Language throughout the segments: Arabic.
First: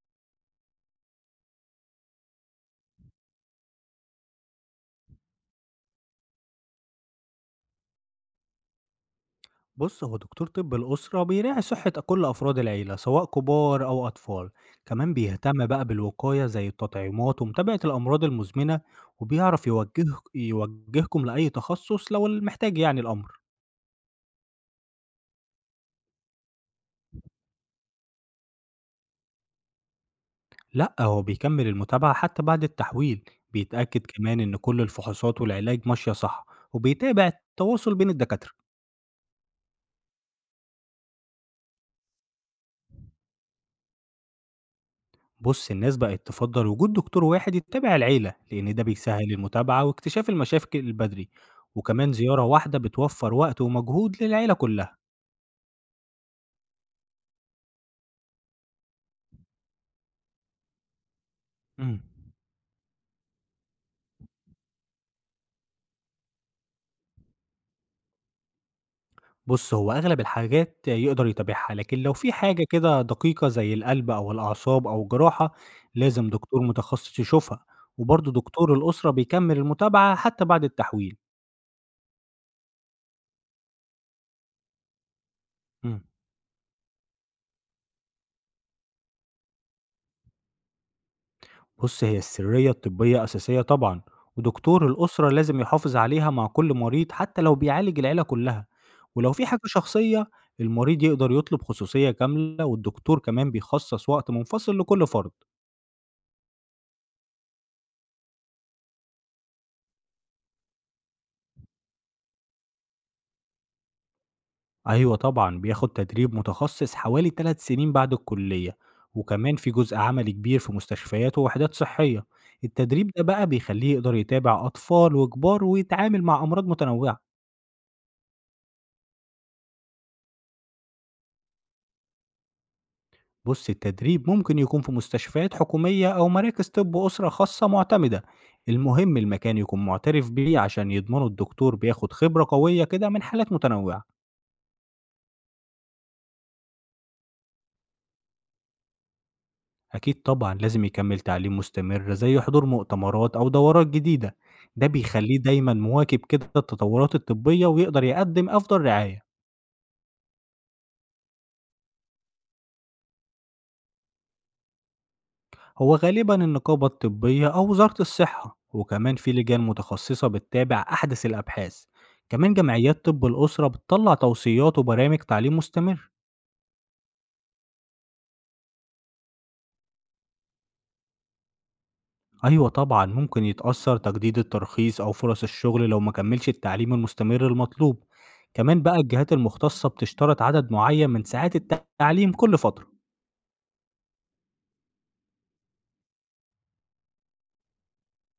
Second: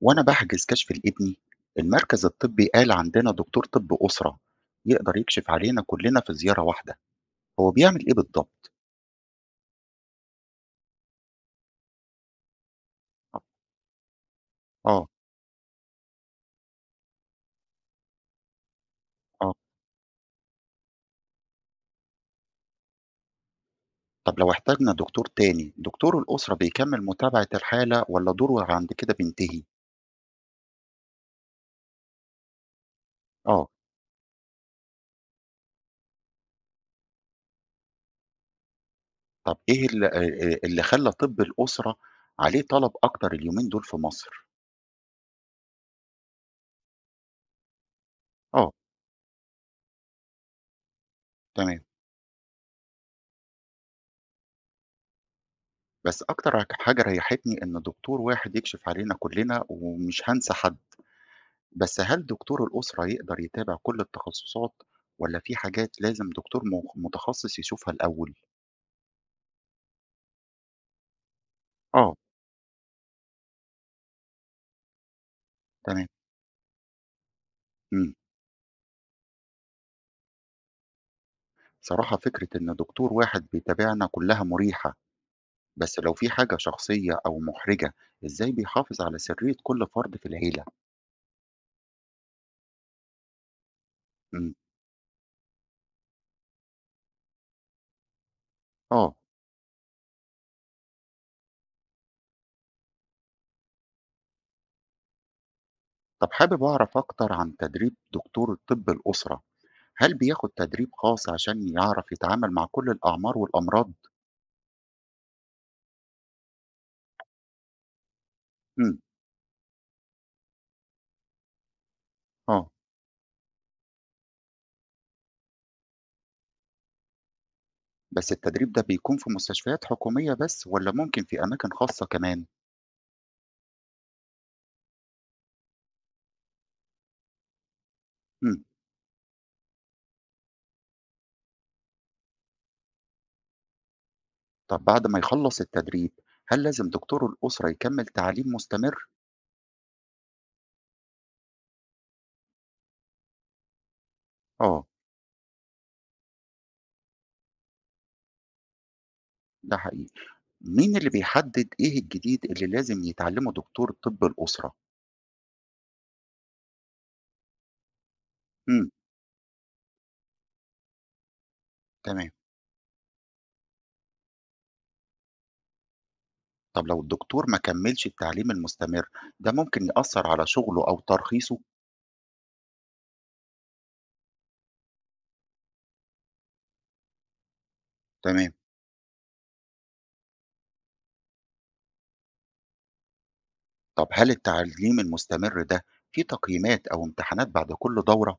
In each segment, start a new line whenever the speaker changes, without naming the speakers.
وأنا بحجز كشف لابني. المركز الطبي قال عندنا دكتور طب أسرة يقدر يكشف علينا كلنا في زيارة واحدة. هو بيعمل إيه بالضبط؟
بُص، هو دكتور طِب الأسرة بيراعي صحة كل أفراد العيلة، سواء كبار أو أطفال،
آه.
كمان بيهتم بقى بالوقاية زي التطعيمات ومتابعة الأمراض المزمنة،
آه.
وبيعرف يوجهكم لأي تخصص لو المحتاج يعني الأمر.
طب لو احتاجنا دكتور تاني، دكتور الأسرة بيكمل متابعة الحالة ولا دوره عند كده بينتهي؟
لأ، هو بيكمل المتابعة حتى بعد التحويل،
آه.
بيتأكد كمان إن كل الفحوصات والعلاج ماشية صح، وبيتابع التواصل بين الدكاترة.
طب إيه اللي خلى طب الأسرة عليه طلب أكتر اليومين دول في مصر؟
بص الناس بقت تفضل وجود دكتور واحد يتابع العيلة
آه.
لأن ده بيسهل المتابعة واكتشاف المشاكل البدري،
تمام.
وكمان زيارة واحدة بتوفر وقت ومجهود للعيلة كلها.
بس أكتر حاجة ريحتني إن دكتور واحد يكشف علينا كلنا ومش هنسى حد. بس
امم
هل دكتور الأسرة يقدر يتابع كل التخصصات، والّا في حاجات لازم دكتور مخ متخصص يشوفها الأول؟
بص هو أغلب الحاجات يقدر يتابعها، لكن لو
آه،
في حاجة كده دقيقة زي القلب أو الأعصاب أو الجراحة
تمام،
لازم دكتور متخصص يشوفها،
إمم.
وبرضه دكتور الأسرة بيكمل المتابعة حتى بعد التحويل.
صراحة فكرة إن دكتور واحد بيتابعنا كلّها مُريحة، بس
مم.
لو في حاجة شخصية أو مُحرجة، إزاي بيحافظ على سرية كل فرد في العيلة؟
بُص، هي السرية الطبية أساسية طبعًا،
إمم،
ودكتور الأسرة لازم يحافظ عليها مع كل مريض حتى لو بيعالج العيلة كلها،
آه.
ولو في حاجة شخصية المريض يقدر يطلب خصوصية كاملة والدكتور كمان بيخصص وقت منفصل لكل فرد.
طب حابب أعرف أكتر عن تدريب دكتور طِب الأسرة، هل بياخد تدريب خاص عشان يعرف يتعامل مع كل الأعمار والأمراض؟
أيوه طبعًا، بياخد تدريب متخصص حوالي 3 سنين بعد الكلية،
إمم،
وكمان في جزء عملي كبير في مستشفيات ووحدات صحية.
آه.
التدريب ده بقى بيخليه يقدر يتابع أطفال وكبار ويتعامل مع أمراض متنوعة.
بس التدريب ده بيكون في مستشفيات حكومية بس ولا ممكن في أماكن خاصة كمان؟
بص التدريب ممكن يكون في مستشفيات حكومية أو مراكز طب أسرة خاصة معتمدة،
مم.
المهم المكان يكون معترف بيه عشان يضمنوا الدكتور بياخد خبرة قوية كده من حالات متنوعة.
طب بعد ما يخلص التدريب، هل لازم دكتور الأسرة يكمل تعليم مستمر؟
أكيد طبعا لازم يكمل تعليم مستمر زي حضور مؤتمرات أو دورات جديدة،
آه.
ده بيخليه دايما مواكب كده التطورات الطبية ويقدر يقدم أفضل رعاية.
ده حقيقي. مين اللي بيحدد إيه الجديد اللي لازم يتعلمه دكتور طب الأسرة؟
هو غالبا النقابة الطبية أو وزارة الصحة،
مم.
وكمان في لجان متخصصة بتتابع أحدث الأبحاث،
تمام.
كمان جمعيات طب الأسرة بتطلع توصيات وبرامج تعليم مستمر.
طب لو الدكتور ما كملش التعليم المستمر ده، ممكن يأثر على شغله أو ترخيصه؟
أيوة طبعا ممكن يتأثر تجديد الترخيص أو فرص الشغل لو ما كملش التعليم المستمر المطلوب،
تمام.
كمان بقى الجهات المختصة بتشترط عدد معين من ساعات التعليم كل فترة.
طب هل التعليم المستمر ده في تقييمات أو امتحانات بعد كل دورة؟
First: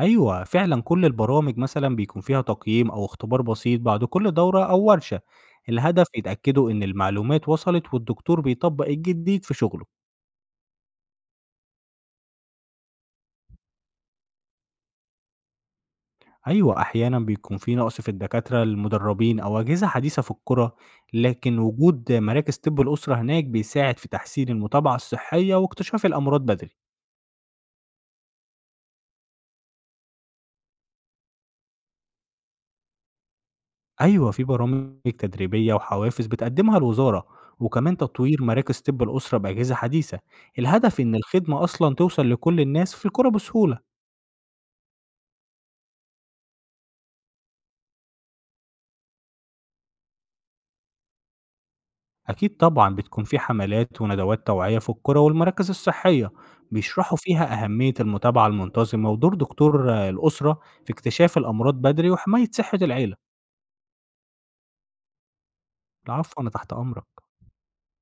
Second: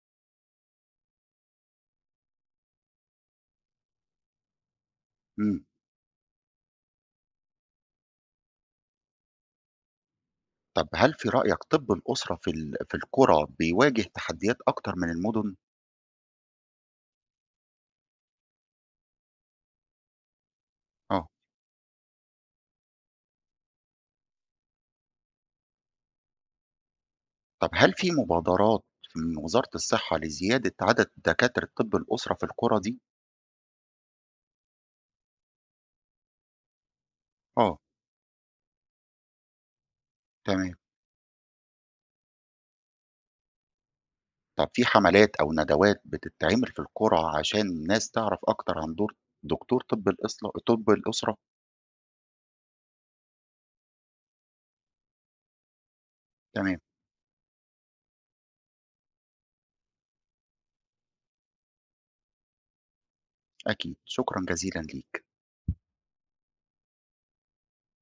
أيوه، فعلًا كل البرامج مثلًا بيكون فيها تقييم أو اختبار بسيط بعد كل دورة أو ورشة،
مم.
الهدف يتأكدوا إن المعلومات وصلت والدكتور بيطبّق الجديد في شغله.
طب هل في رأيك طب الأسرة في القرى بيواجه تحديات أكتر من المدن؟
أيوه، أحيانًا بيكون في نقص في الدكاترة المدربين أو أجهزة حديثة في القرى،
اه.
لكن وجود مراكز طب الأسرة هناك بيساعد في تحسين المتابعة الصحية واكتشاف الأمراض بدري.
طب هل في مبادرات من وزارة الصحة لزيادة عدد دكاترة طب الأسرة في القرى دي؟
أيوه، في برامج تدريبية وحوافز بتقدّمها الوزارة،
اه.
وكمان تطوير مراكز طِب الأسرة بأجهزة حديثة،
تمام.
الهدف إن الخدمة أصلًا توصل لكل الناس في القرى بسهولة.
طب في حملات أو ندوات بتتعمل في القرى عشان الناس تعرف أكتر عن دور دكتور طب الأسرة؟
أكيد طبعًا بتكون في حملات وندوات توعية في القرى والمراكز الصحية،
تمام.
بيشرحوا فيها أهمية المتابعة المنتظمة ودور دكتور الأسرة في اكتشاف الأمراض بدري وحماية صحة العيلة.
أكيد شكرا جزيلا ليك.
العفو، أنا تحت أمرك.